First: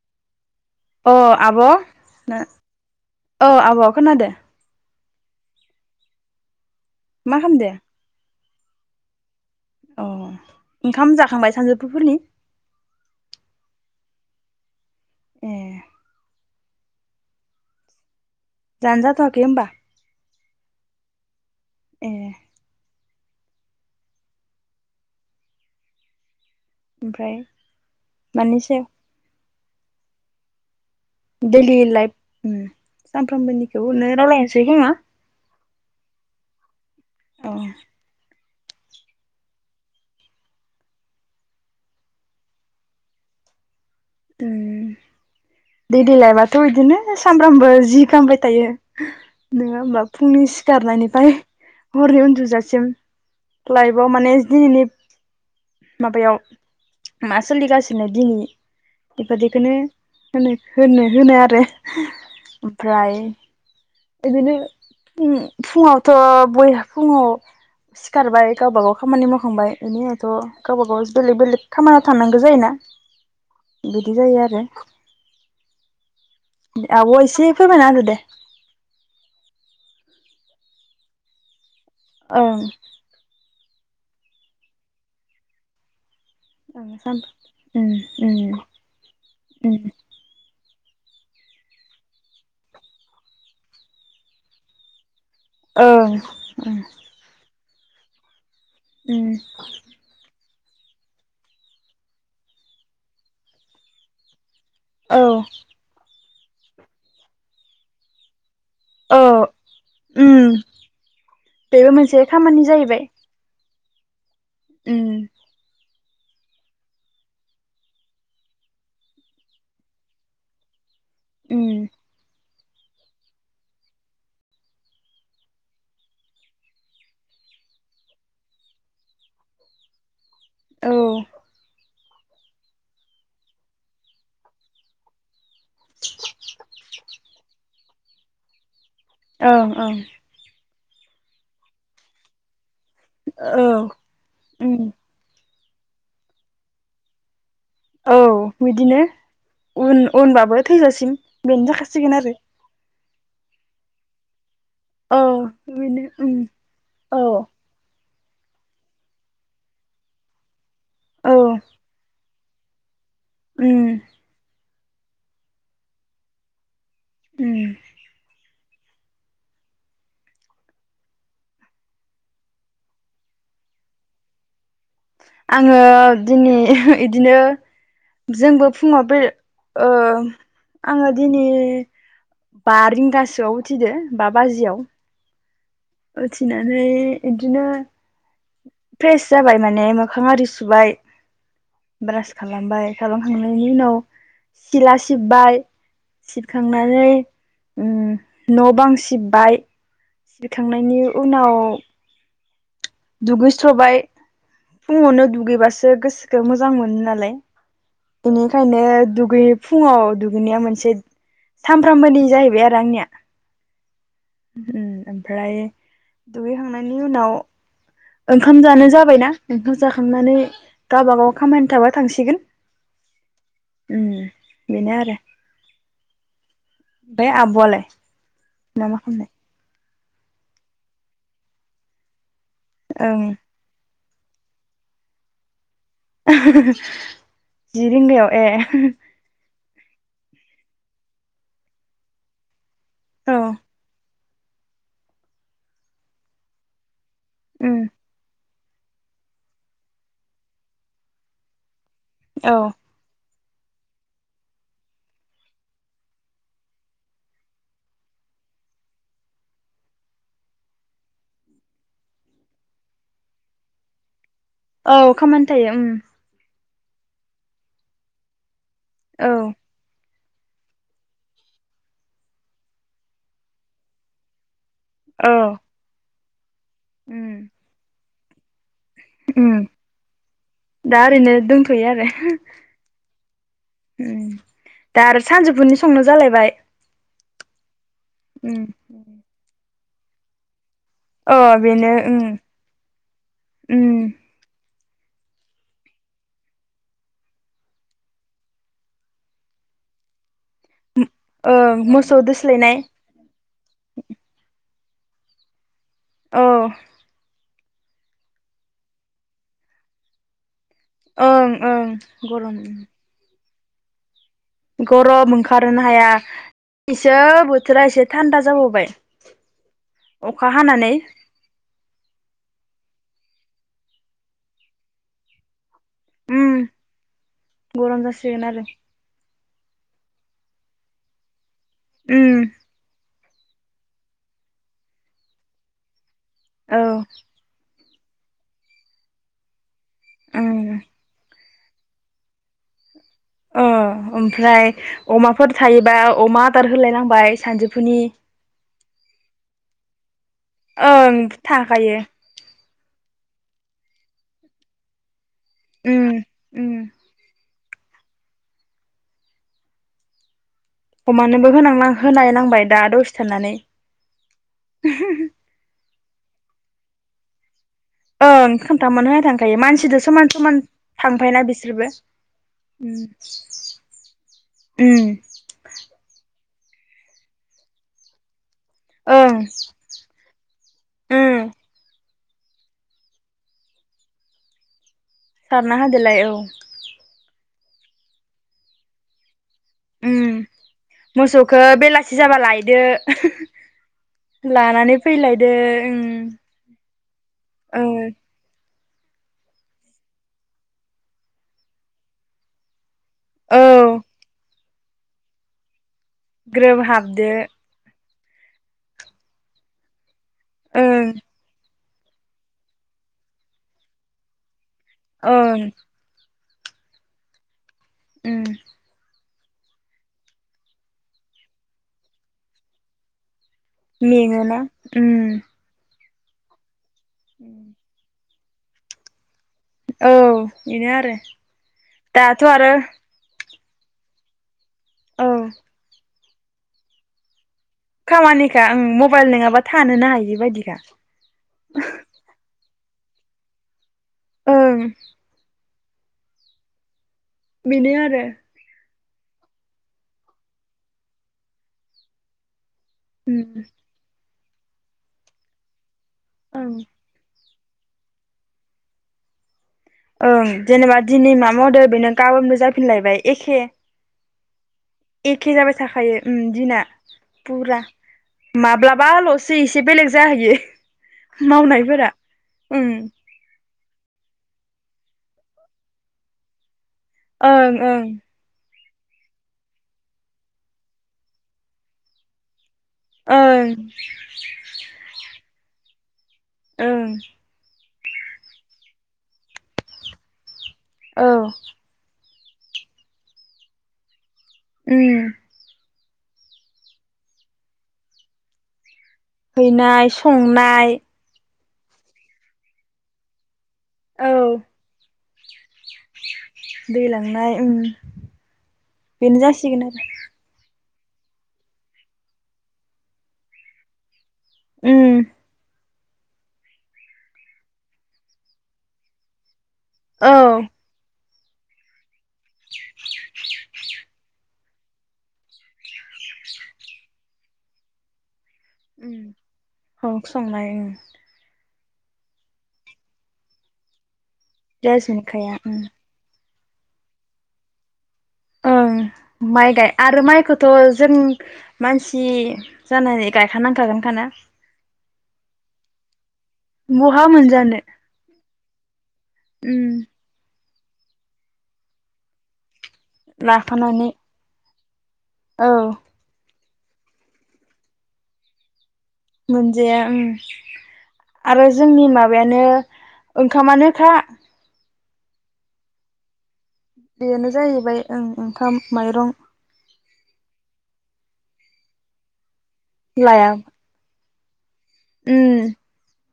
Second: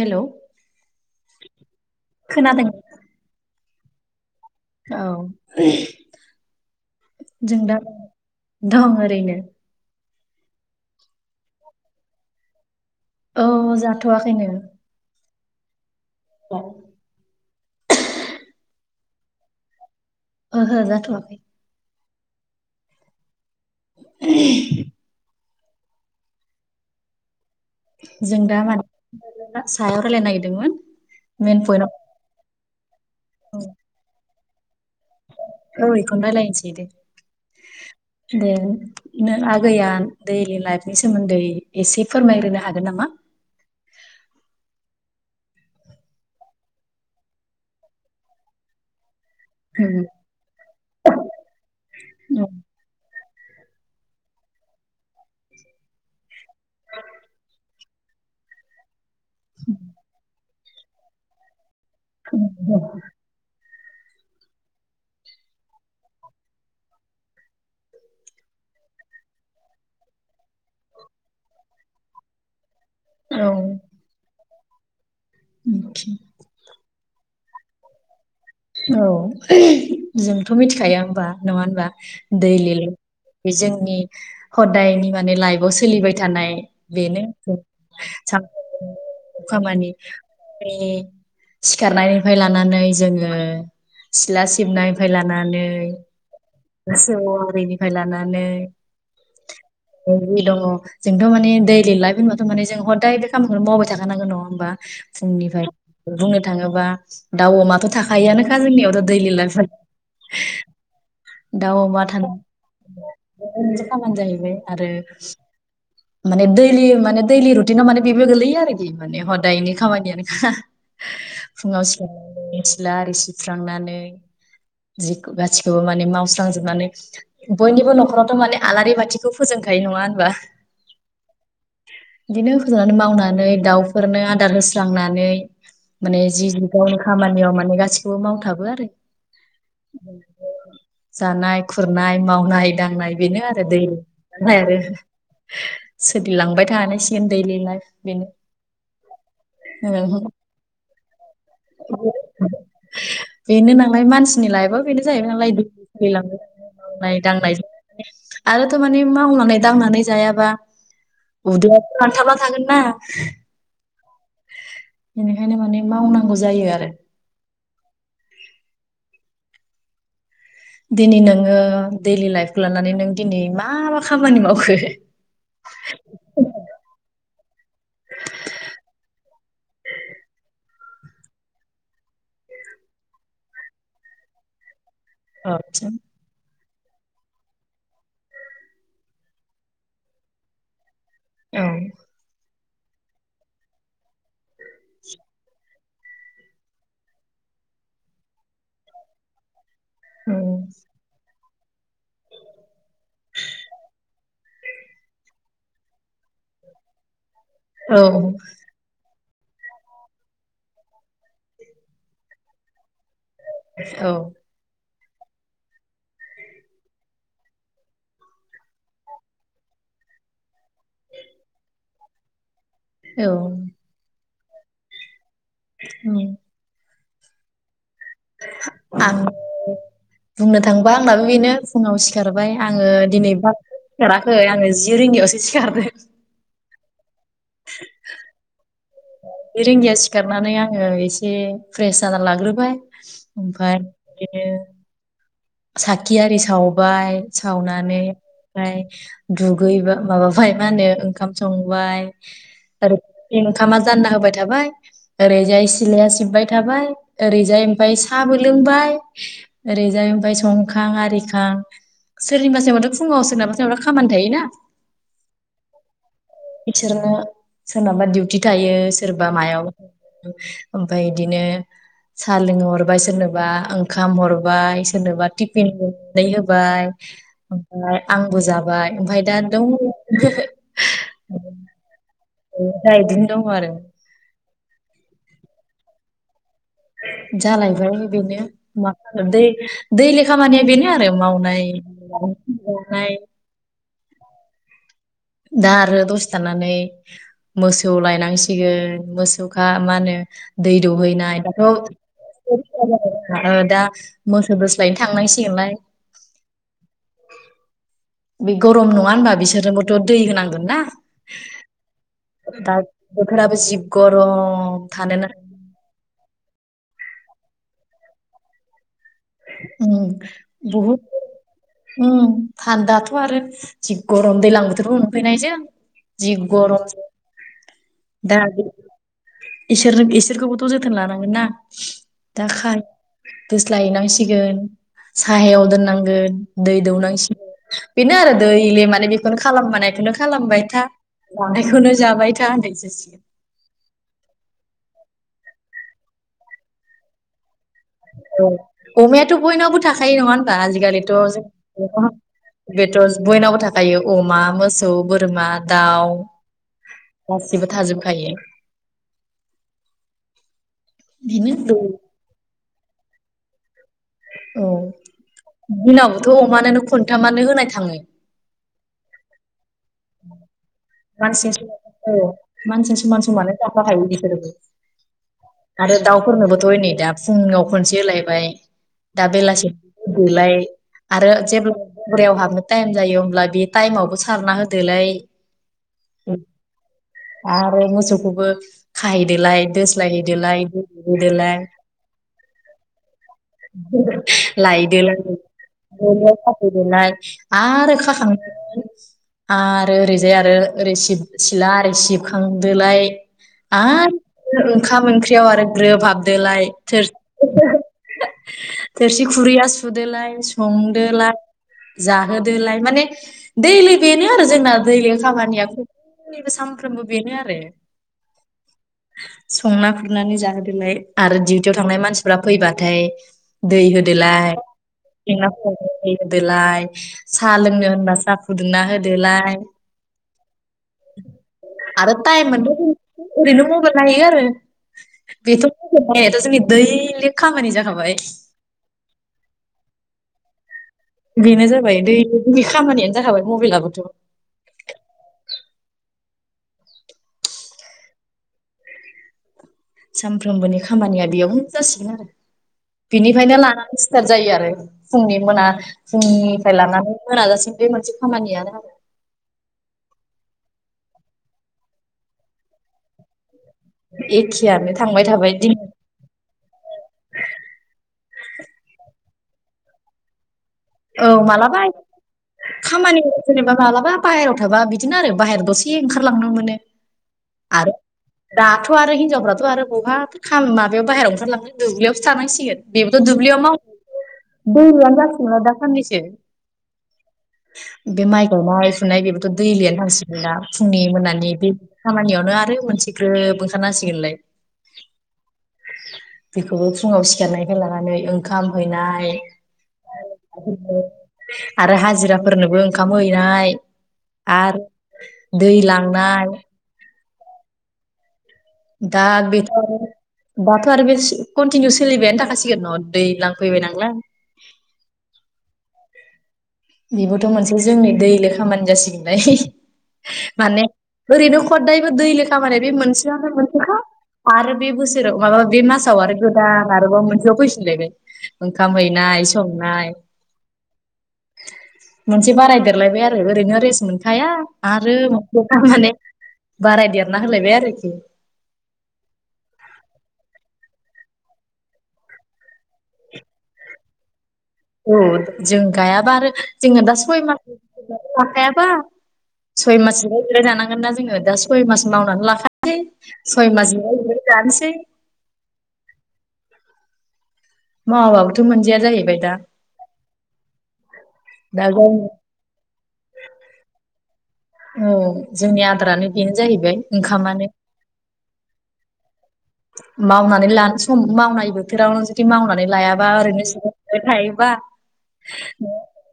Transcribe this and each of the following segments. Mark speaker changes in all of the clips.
Speaker 1: हेल'
Speaker 2: अ आब' नो औ आब' खोनादो
Speaker 1: औ
Speaker 2: मा
Speaker 1: जों
Speaker 2: खामदो
Speaker 1: दा दं ओरैनो
Speaker 2: अ ओंखाम जाखांबाय सानजौफुफोरनि
Speaker 1: औ जाथ'वाखैनो
Speaker 2: ए
Speaker 1: दा
Speaker 2: जानो जाथवाखै होमबा
Speaker 1: ओहो जाथ'आखै
Speaker 2: ए
Speaker 1: [inaudible]
Speaker 2: ओमफ्राय
Speaker 1: जों
Speaker 2: मानि
Speaker 1: दा
Speaker 2: सायाव
Speaker 1: मानि सायाव रायलायनो नागिरदोंमोन मेन
Speaker 2: दैलि
Speaker 1: पइन्टआव
Speaker 2: लाइफ सानफ्रामबोनिखौनो रायलायनो सै खोमा?
Speaker 1: औ इखौनो रायज्लायनोसै
Speaker 2: औ
Speaker 1: दे दे नों आगैया दैलि लाइफनि सोमोन्दै एसे फोरमायग्रोनो हागोन नामा
Speaker 2: दे दैलि लाइफबाथ' बिदिनो सामबफ्रामबो जि खालामबाय थायो नोङा होमबा फुंनि सिखारनायनिफ्राय हरनि
Speaker 1: औ
Speaker 2: उन्दुजासिम लाइफआव माने दिनैनि माबायाव मा सोलिगासिनो दिनै बेबादिखौनो होनो होनो होनो आरो ओमफ्राय बिदिनो फुङावथ' बयहा फुङाव सिखारबाय गावबागाव खामानि मावखांबाय बेनि उावथ' गावबा गाव बेलेग बेलेग खामानियाव थांनांगौ जायोना
Speaker 1: औ
Speaker 2: बिदि जायो आरो आब'आ एसे फोरमायना होदो दे
Speaker 1: औ जोंथ' मिथिखाया होनबा नङा होनबा
Speaker 2: ओं
Speaker 1: दैलि लाइफ बेजों नि हदायनि माने लाइफ सोलिबाय थानाय
Speaker 2: ओं सान
Speaker 1: बेनो
Speaker 2: उम उम
Speaker 1: [unintelligible]
Speaker 2: उम
Speaker 1: खामानि सिखारनायनिफ्राय लानानै जोङो सिला सिबनायफ्राय नानै
Speaker 2: ओं उम
Speaker 1: मोसौ आरिनि निफाय लानानै
Speaker 2: उम
Speaker 1: बे दङ जोंथ' माने दैलि लाइफ होनबथ' मानि जों हदाय बे खामानिखौनो मावबाय थाखानांगौ नङा होनबा?
Speaker 2: औ
Speaker 1: फुंनिफ्राय बुंनो थाङोबा दाउ अमाथ' थाखायो आनो दा गाजोंनियावथ'
Speaker 2: औ
Speaker 1: दैलि लाइफ
Speaker 2: उम बेबो मोनसे खामानि जाहैबाय
Speaker 1: बो मोनसे खामानि जायो आरो
Speaker 2: उम
Speaker 1: माने दैलि माने दैलि रुटिनाव माने बेबो गोलैयो आरोखि माने हदायनि खामानियानोखा
Speaker 2: उम
Speaker 1: फुङाव स [unintelligible] माने मावस्रांजोबनानै बयनिबो न'खरावथ' माने आलारि बाथिखौ फोजोंखायो नङा होनबा?
Speaker 2: औ
Speaker 1: बिदिनो होजनानै मावनानै दाउफोरनो आदार होस्रांनानै माने जि ग गा खामानि माने ग गासिबो मावथाबो आरो [inaudible]
Speaker 2: ओं ओं
Speaker 1: जानाय खुरनाय मावनाय दांनाय बेनो
Speaker 2: औ
Speaker 1: आरो दै दांनाय आरो
Speaker 2: उम
Speaker 1: सोलिलांबाय थानसिगोन दैलिाय
Speaker 2: औ बिदिनो उन
Speaker 1: बेनो
Speaker 2: उनबाबो थैजासिम बेनो जाखासिगोन आरो
Speaker 1: बेनो नालाय मानसिनि लाइफ ब बेनो
Speaker 2: औ
Speaker 1: जायबाय नालाय
Speaker 2: बेनो उम औ
Speaker 1: दैलांांनाय दांनाय आरोथ' मानिे मावनानै दांनानै जायाबा उद आान्थ थागोननाा
Speaker 2: उ
Speaker 1: बेनिखायनो माने मावनांगौ जायो आरो
Speaker 2: उ
Speaker 1: दिनै नोङो दैडलि लाइफखौ लानानै नों दिनै मा मा खामानि मावखो
Speaker 2: आङो दिनै बिदिनो जोंबो फुङाव बे आङो दिनै बा रिंगासोआव उथिदो बा बाजियाव
Speaker 1: औ
Speaker 2: अथि ना मानफ्राय बिदिनो फ्रेस जाबाय माने मोखां आरि सुबाय बृ खालामबाय खालामखांनायनि उनाव सिला सिब्बाय सिबखांनानै ओम न' बां सिब्बाय थांनायनि उनाव [inaudible] दुगैस्र'बाय फुङावनो दुगैबासो गोसोखौ मोजां मोनो नालाय
Speaker 1: औ
Speaker 2: बेनिखायनो दुख [unintelligible] दुगैयै फुङाव दुगैनाया मोनसे सामफ्रामबोनि जाहैबाय आरो आंनिया
Speaker 1: औ
Speaker 2: उम ओमफ्राय दुगैखांनायनि उनाव ओंखाम जानो जाबायना ओंखाम जाखांनानै गावबागाव खामानि थाबा थांसिगोन उम
Speaker 1: औ
Speaker 2: बेनो आरो।
Speaker 1: [unintelligible]
Speaker 2: बे आब'आलाय? मा मा
Speaker 1: आं।
Speaker 2: खालामनाय
Speaker 1: बुंनो थांबा आंनाबो बेनो फुङाव सिखार हारबाय आङो
Speaker 2: ओं
Speaker 1: दिनै [unintelligible] [unintelligible] आङो जि रोङियावसो सिखारो।
Speaker 2: [unintelligible] [unintelligible] जि रिंगायाव ए।
Speaker 1: रिंगियाव सिखारनानै आङो इसे फ्रेस जानानै लाग्रोबाय।
Speaker 2: औ
Speaker 1: ओमफाय [unintelligible] [unintelligible] आरि सावबाय
Speaker 2: उम
Speaker 1: सावनानै [unintelligible] दुगैबा माबाबाय मा होनो ओंखाम संबाय
Speaker 2: औ
Speaker 1: आरो इंखामा जानना होबाय थाबाय ओरैजाय सिलाया सिबबाय थाबाय ओरैजाय ओमफाय साबो लोंबाय ओरैजाय ओमफाय संखां आरिखां सोरनिबा [unintelligible] फुङाव सोरनिबा [unintelligible] खामानि थायोना।
Speaker 2: औ खामानि थायो उम।
Speaker 1: इसोरनो सोरनाबा डिउटि था [unintelligible] सोरबा
Speaker 2: औ
Speaker 1: मायाव ओमफाय इदिनो सा लोंहरबाय सोरनोबा ओंखाम हरबाय सोरनोबा
Speaker 2: औ
Speaker 1: [unintelligible]
Speaker 2: उम
Speaker 1: [unintelligible] आं बुजाब
Speaker 2: उम दा ओरैनो दोंथ'यो आरो।
Speaker 1: [unintelligible] दङ आरो।
Speaker 2: उम दा आरो सानजौफुनि संनो जालायबाय।
Speaker 1: जालायबाय। ओरैनो
Speaker 2: उम
Speaker 1: मा होनो दै दै लेखामानिया बेनो। आरो
Speaker 2: अ
Speaker 1: मावनाय
Speaker 2: बेनो उम उम
Speaker 1: [unintelligible] दा आरो दसे थानानै मोसौ लायनांसिगोन मोसौखा मा होनो दै दौहैनाय
Speaker 2: ओं
Speaker 1: दाथ'
Speaker 2: मोसौ दोस्लायनाय
Speaker 1: [unintelligible] दा मोसौ दो लाय थांनांसिगोनलाय
Speaker 2: औ
Speaker 1: बे गरम नङा होनबा बिसोरनोबोथ' दै होनांगोन ना।
Speaker 2: ओं ओं गरम
Speaker 1: दा बोथोराबो जि ग
Speaker 2: गरम ओंखारोनो हाया इसोर बोथोरा एसे थान्दा जाबावबाय।
Speaker 1: उम
Speaker 2: अखा हानानै
Speaker 1: बहुट उम थान्दाथ' आरो जि गरम दैलां बोथोरबो मोनफैनायजों जि
Speaker 2: उम
Speaker 1: गरम
Speaker 2: गरम
Speaker 1: दा
Speaker 2: जासिगोन आरो
Speaker 1: इसोर इसोरखौबोथ' जोथोन लानांगोनना
Speaker 2: उम
Speaker 1: दा खाय दोस्लाय हैनांसि इगोन साहायाव दोननांगोन दै
Speaker 2: औ
Speaker 1: दौनांसिगोन बेनो आरो दै इले माने बेखौनो खालाम माने बेखौनो
Speaker 2: उम
Speaker 1: खालामबाय था जानायखौनो जाबाय था होननायसो जासि
Speaker 2: अ ओमफ्राय अमाफोर थायोबा अमा आदार होलायनांबाय सानजु
Speaker 1: औ अमयाथ' बयनावबो थाखायो नङा होनबा आजिखालिथ'
Speaker 2: ओं थाखायो
Speaker 1: [unintelligible] बेदर बयनावबो थाखायो अमा मोसौ बोर मा दाउ
Speaker 2: उम उम
Speaker 1: अ जेबो थाजोबखायो
Speaker 2: अमानोबो
Speaker 1: बेनो
Speaker 2: होनांनां होनाय नांबाय दा दसे थानानै
Speaker 1: औ उनावथ' अमानानो खनथामानो होनाय थाङो
Speaker 2: ओं खोन्थामानो होनाय थां खायो मानस सिदो समान समान थांफायना
Speaker 1: मानसिजों
Speaker 2: बिसोरबो
Speaker 1: सम औ मानसिजों
Speaker 2: उम
Speaker 1: समान समानो जाफाखायो बेफोरबो
Speaker 2: उम
Speaker 1: आरो दाउफोर फोरनोबोथ' हनै दा फुङाव खनसे होलायबाय दा
Speaker 2: ओं
Speaker 1: बेलासि दलाय आरो
Speaker 2: उम
Speaker 1: जेब्ला बुरियाव हाबनो टाइम जायो होमब्ला बे टाइमावबो सारना होदोलाय
Speaker 2: सारना हो दोलाय औ
Speaker 1: आरो मोसौखौबो खाहैदोलाय
Speaker 2: उम
Speaker 1: दोस्लायहैदोलाय दोहैदोलाय
Speaker 2: मोसौखौ बेलासि जाबा लायदो लानानै
Speaker 1: लायदोलाय
Speaker 2: फैलायदो उम
Speaker 1: खाथैदोलाय आरो
Speaker 2: ओं
Speaker 1: खाखां आरो ओरैजाय आरो ओरै सिब सिला आरि सिबखांदोलाय
Speaker 2: औ
Speaker 1: आरो ओंखाम ओंख्रियाव आरो ग्रोब हाबदोलाय
Speaker 2: ग्रोब हाबदो
Speaker 1: थोरसि खुरैया सुदोलाय
Speaker 2: ओं
Speaker 1: संदोलाय जाहोदोलाय माने दैलि बेनो आरो जोंना दैलिक
Speaker 2: ओं
Speaker 1: खामानिया [unintelligible] सानफ्रोमबो बेनो आरो
Speaker 2: उम
Speaker 1: संना खुरनानै जाहोदोलाय आरो डिउटियाव थांनाय मानसिफ्रा फैबाथाय दै होदोलाय
Speaker 2: मेङोना उम
Speaker 1: [unintelligible] दै होदोलाय साहा लोंनो होनबा साह फुदुंना होदोलाय
Speaker 2: औ बेनो आरो
Speaker 1: आरो
Speaker 2: दाथ'
Speaker 1: टाइम
Speaker 2: आरो
Speaker 1: मोनबा जों ओरैनो मबेल नायो आरो
Speaker 2: औ
Speaker 1: बेथ मावनायाथ' जोंनि दैलि खामानि जाखाबाय
Speaker 2: खामानिखा आं मबाइल नङाबा थानोनो हायि बेबायदिखा
Speaker 1: बेनो जाबाय दै खामानियानो जाखाबाय मबाइलाबोथ'
Speaker 2: ओं बिनो आरो
Speaker 1: सानफ्रोमबोनि खामानिया बेयावनो जासिगोन आरो
Speaker 2: उम
Speaker 1: बिनिफ्रायनो लानानै स्थार जायो आरो फुंनि मोना
Speaker 2: ओं
Speaker 1: फुंनिफ्राय लानानै मोनाजासिम बे मोनसे खामानियानो आरो
Speaker 2: ओं जेनेबा दिनै मा मावदों बेनो गाबोनबो जाफिनलायबाय एखे
Speaker 1: एखेयानो थांबाय
Speaker 2: एखे
Speaker 1: थाबाय दिन
Speaker 2: जाबाय थाखायो उम दिना फुरा माब्लाबा ल'सो एसे एसे बेलेग जाहैयो
Speaker 1: औ मालाबा
Speaker 2: मावनायफोरा ओं
Speaker 1: खामानियाव जेनेबा मालाबा बाहेरायाव थाबा बिदिनो आरो बाहेर दसे ओंखारलांनो मोनो
Speaker 2: ओं ओं
Speaker 1: थ आरो हिनजावफ्राथ' आरो बहा खा माबायाव बायेरायाव ओंखारलांनो दुब्लियावसो थानांसिगोन बेबोथ' दुुबलियाव
Speaker 2: ओं
Speaker 1: माव बोलोआनो जाफिनला दां खानिसै
Speaker 2: ओं
Speaker 1: बे माइ गायनाय फुनाय बेबोथ' दैलियानो थांसिगोन ना फुंनि
Speaker 2: औ
Speaker 1: मोनानि बे खामानियाव ओ आरो मोनसे ग्रोब ओंखारना होसिगोनलाय
Speaker 2: उम
Speaker 1: बेखौबो फुङाव सिखारनायनिफ्राय लानानै ओंखाम हैनाय
Speaker 2: हैनाय सं
Speaker 1: [inaudible] आरो हाजिराफोरनोबो ओंखाम हैनाय
Speaker 2: औ
Speaker 1: आरो दै लांनाय
Speaker 2: थांनाय ओं
Speaker 1: दाग बेथ बाथ आरो बे कन्टिनिउ सोलिबायानो थाखासिगोन न दैलां फैबाय नांलाय
Speaker 2: ओम
Speaker 1: बेबोथ मोनसे जोंनि दैलि खामानि जासिगोनलाय
Speaker 2: औ
Speaker 1: माने ओरैनो खददायबो दैलि खामानिया बे मोनसेआनो मोनसेखा आरो बे बोसोराव माबा बे मासाव आरो गोदान आरोबाव मोनसेआव फैफिनलायबाय ओंखाम
Speaker 2: उम
Speaker 1: हैनाय संनाय
Speaker 2: औ संनाय उम
Speaker 1: मोनसे बारायदेरलायबाय आरो ओरैनो रेस मोनखा खाया
Speaker 2: रेस्ट
Speaker 1: आरो
Speaker 2: मोनखाया उम
Speaker 1: मोनसे माने बाराय देरना होलायबाय आरोखि
Speaker 2: ओं माइ गाय आरो माइखौथ जों मानसि जानानै गायखानांखागोनखाना
Speaker 1: अ जों गायाबा आरो जोङो दा
Speaker 2: बहा
Speaker 1: सय मास
Speaker 2: मोनजानो
Speaker 1: लाखायाबा
Speaker 2: उम
Speaker 1: सय मासलायलाय जानांगौ जो दा सय मास मावनानै लाखा सय माज
Speaker 2: लाफानानै
Speaker 1: जम [inaudible]
Speaker 2: औ
Speaker 1: मा बावथ मोनजाया जाहैबाय दा
Speaker 2: मोनजाया आरो
Speaker 1: दा
Speaker 2: जोंनि
Speaker 1: गावनि
Speaker 2: माबायानो ओंखामानोखा
Speaker 1: औ जोंनि आदारानो बेनो जाहैबाय
Speaker 2: बेनो
Speaker 1: ओंखामानो
Speaker 2: जाहैबाय ओं ओंखाम माइरं
Speaker 1: मावनानै लानो सम मावनाय बोथोरावनो जुदि मावनानै लायाबा ओरैनो खायबा
Speaker 2: ओम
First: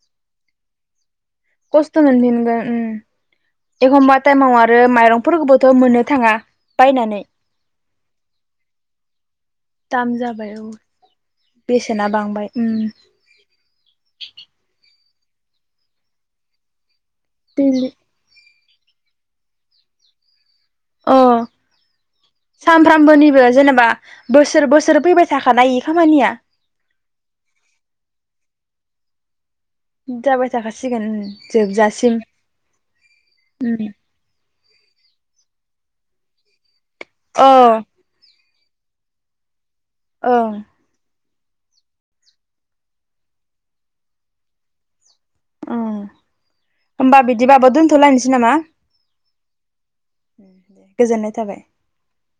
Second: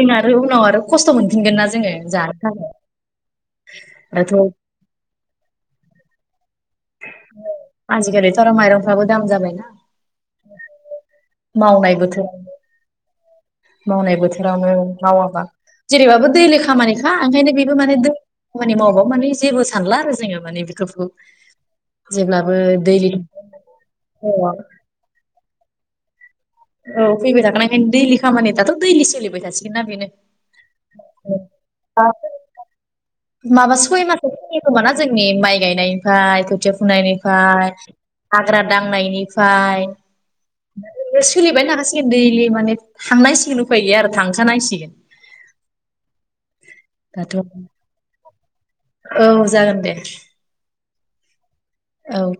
Speaker 1: फिन आरो उनाव आरो खस्त मोनो
Speaker 2: खस्थ मोनफिनगोन एखमबा
Speaker 1: दाथ'
Speaker 2: टाइमाव आरो माइरंफोरखौबोथ मोननो थाङा बायनानै
Speaker 1: आजिखालिथ आरो माइरंफ्राबो दाम जाबायनाा
Speaker 2: दाम जाबाय औ
Speaker 1: मावनाय
Speaker 2: बेसेना
Speaker 1: बोथोर
Speaker 2: बांबाय उम
Speaker 1: मावनाय बोथोरावनो मावाबा जेरैबाबो दैल खामानिखौ हा ओंखायनो बेबो
Speaker 2: दैलि
Speaker 1: माने खामानि मावोबा माने जेबो सानला आरो जोङो माने बेखौ
Speaker 2: अ
Speaker 1: [unintelligible]
Speaker 2: सानफ्रामबोनिबो जेनेबा
Speaker 1: औ
Speaker 2: बोसोर बोसोर फैबाय थाखानाय खामानि गैया
Speaker 1: औ फैबाय थाखानायखायनो दैलि खामानि दाथ' दैलि सोलिबाय थासिगोन ना
Speaker 2: जाबाय थाखासिगोन
Speaker 1: बेनो
Speaker 2: जोबजासिम
Speaker 1: माबा सय माससो फैयो ना जोंनि माइ गायनायनिफ्राय खोथाया फु
Speaker 2: अ
Speaker 1: फुनायनिफ्राय हाग्रा दांनायनिफ्राय
Speaker 2: औ
Speaker 1: सोलिबाय थाखासिगोन दैलि माने थांनांसिगोन उफाय गैया आरो थांखानांसिगोन
Speaker 2: औ होमबा
Speaker 1: दाथ'
Speaker 2: बिदिबाबो दोनथ'लायनोसै नामा
Speaker 1: औ जागोन
Speaker 2: दे गोजोननाय थाबाय
Speaker 1: औ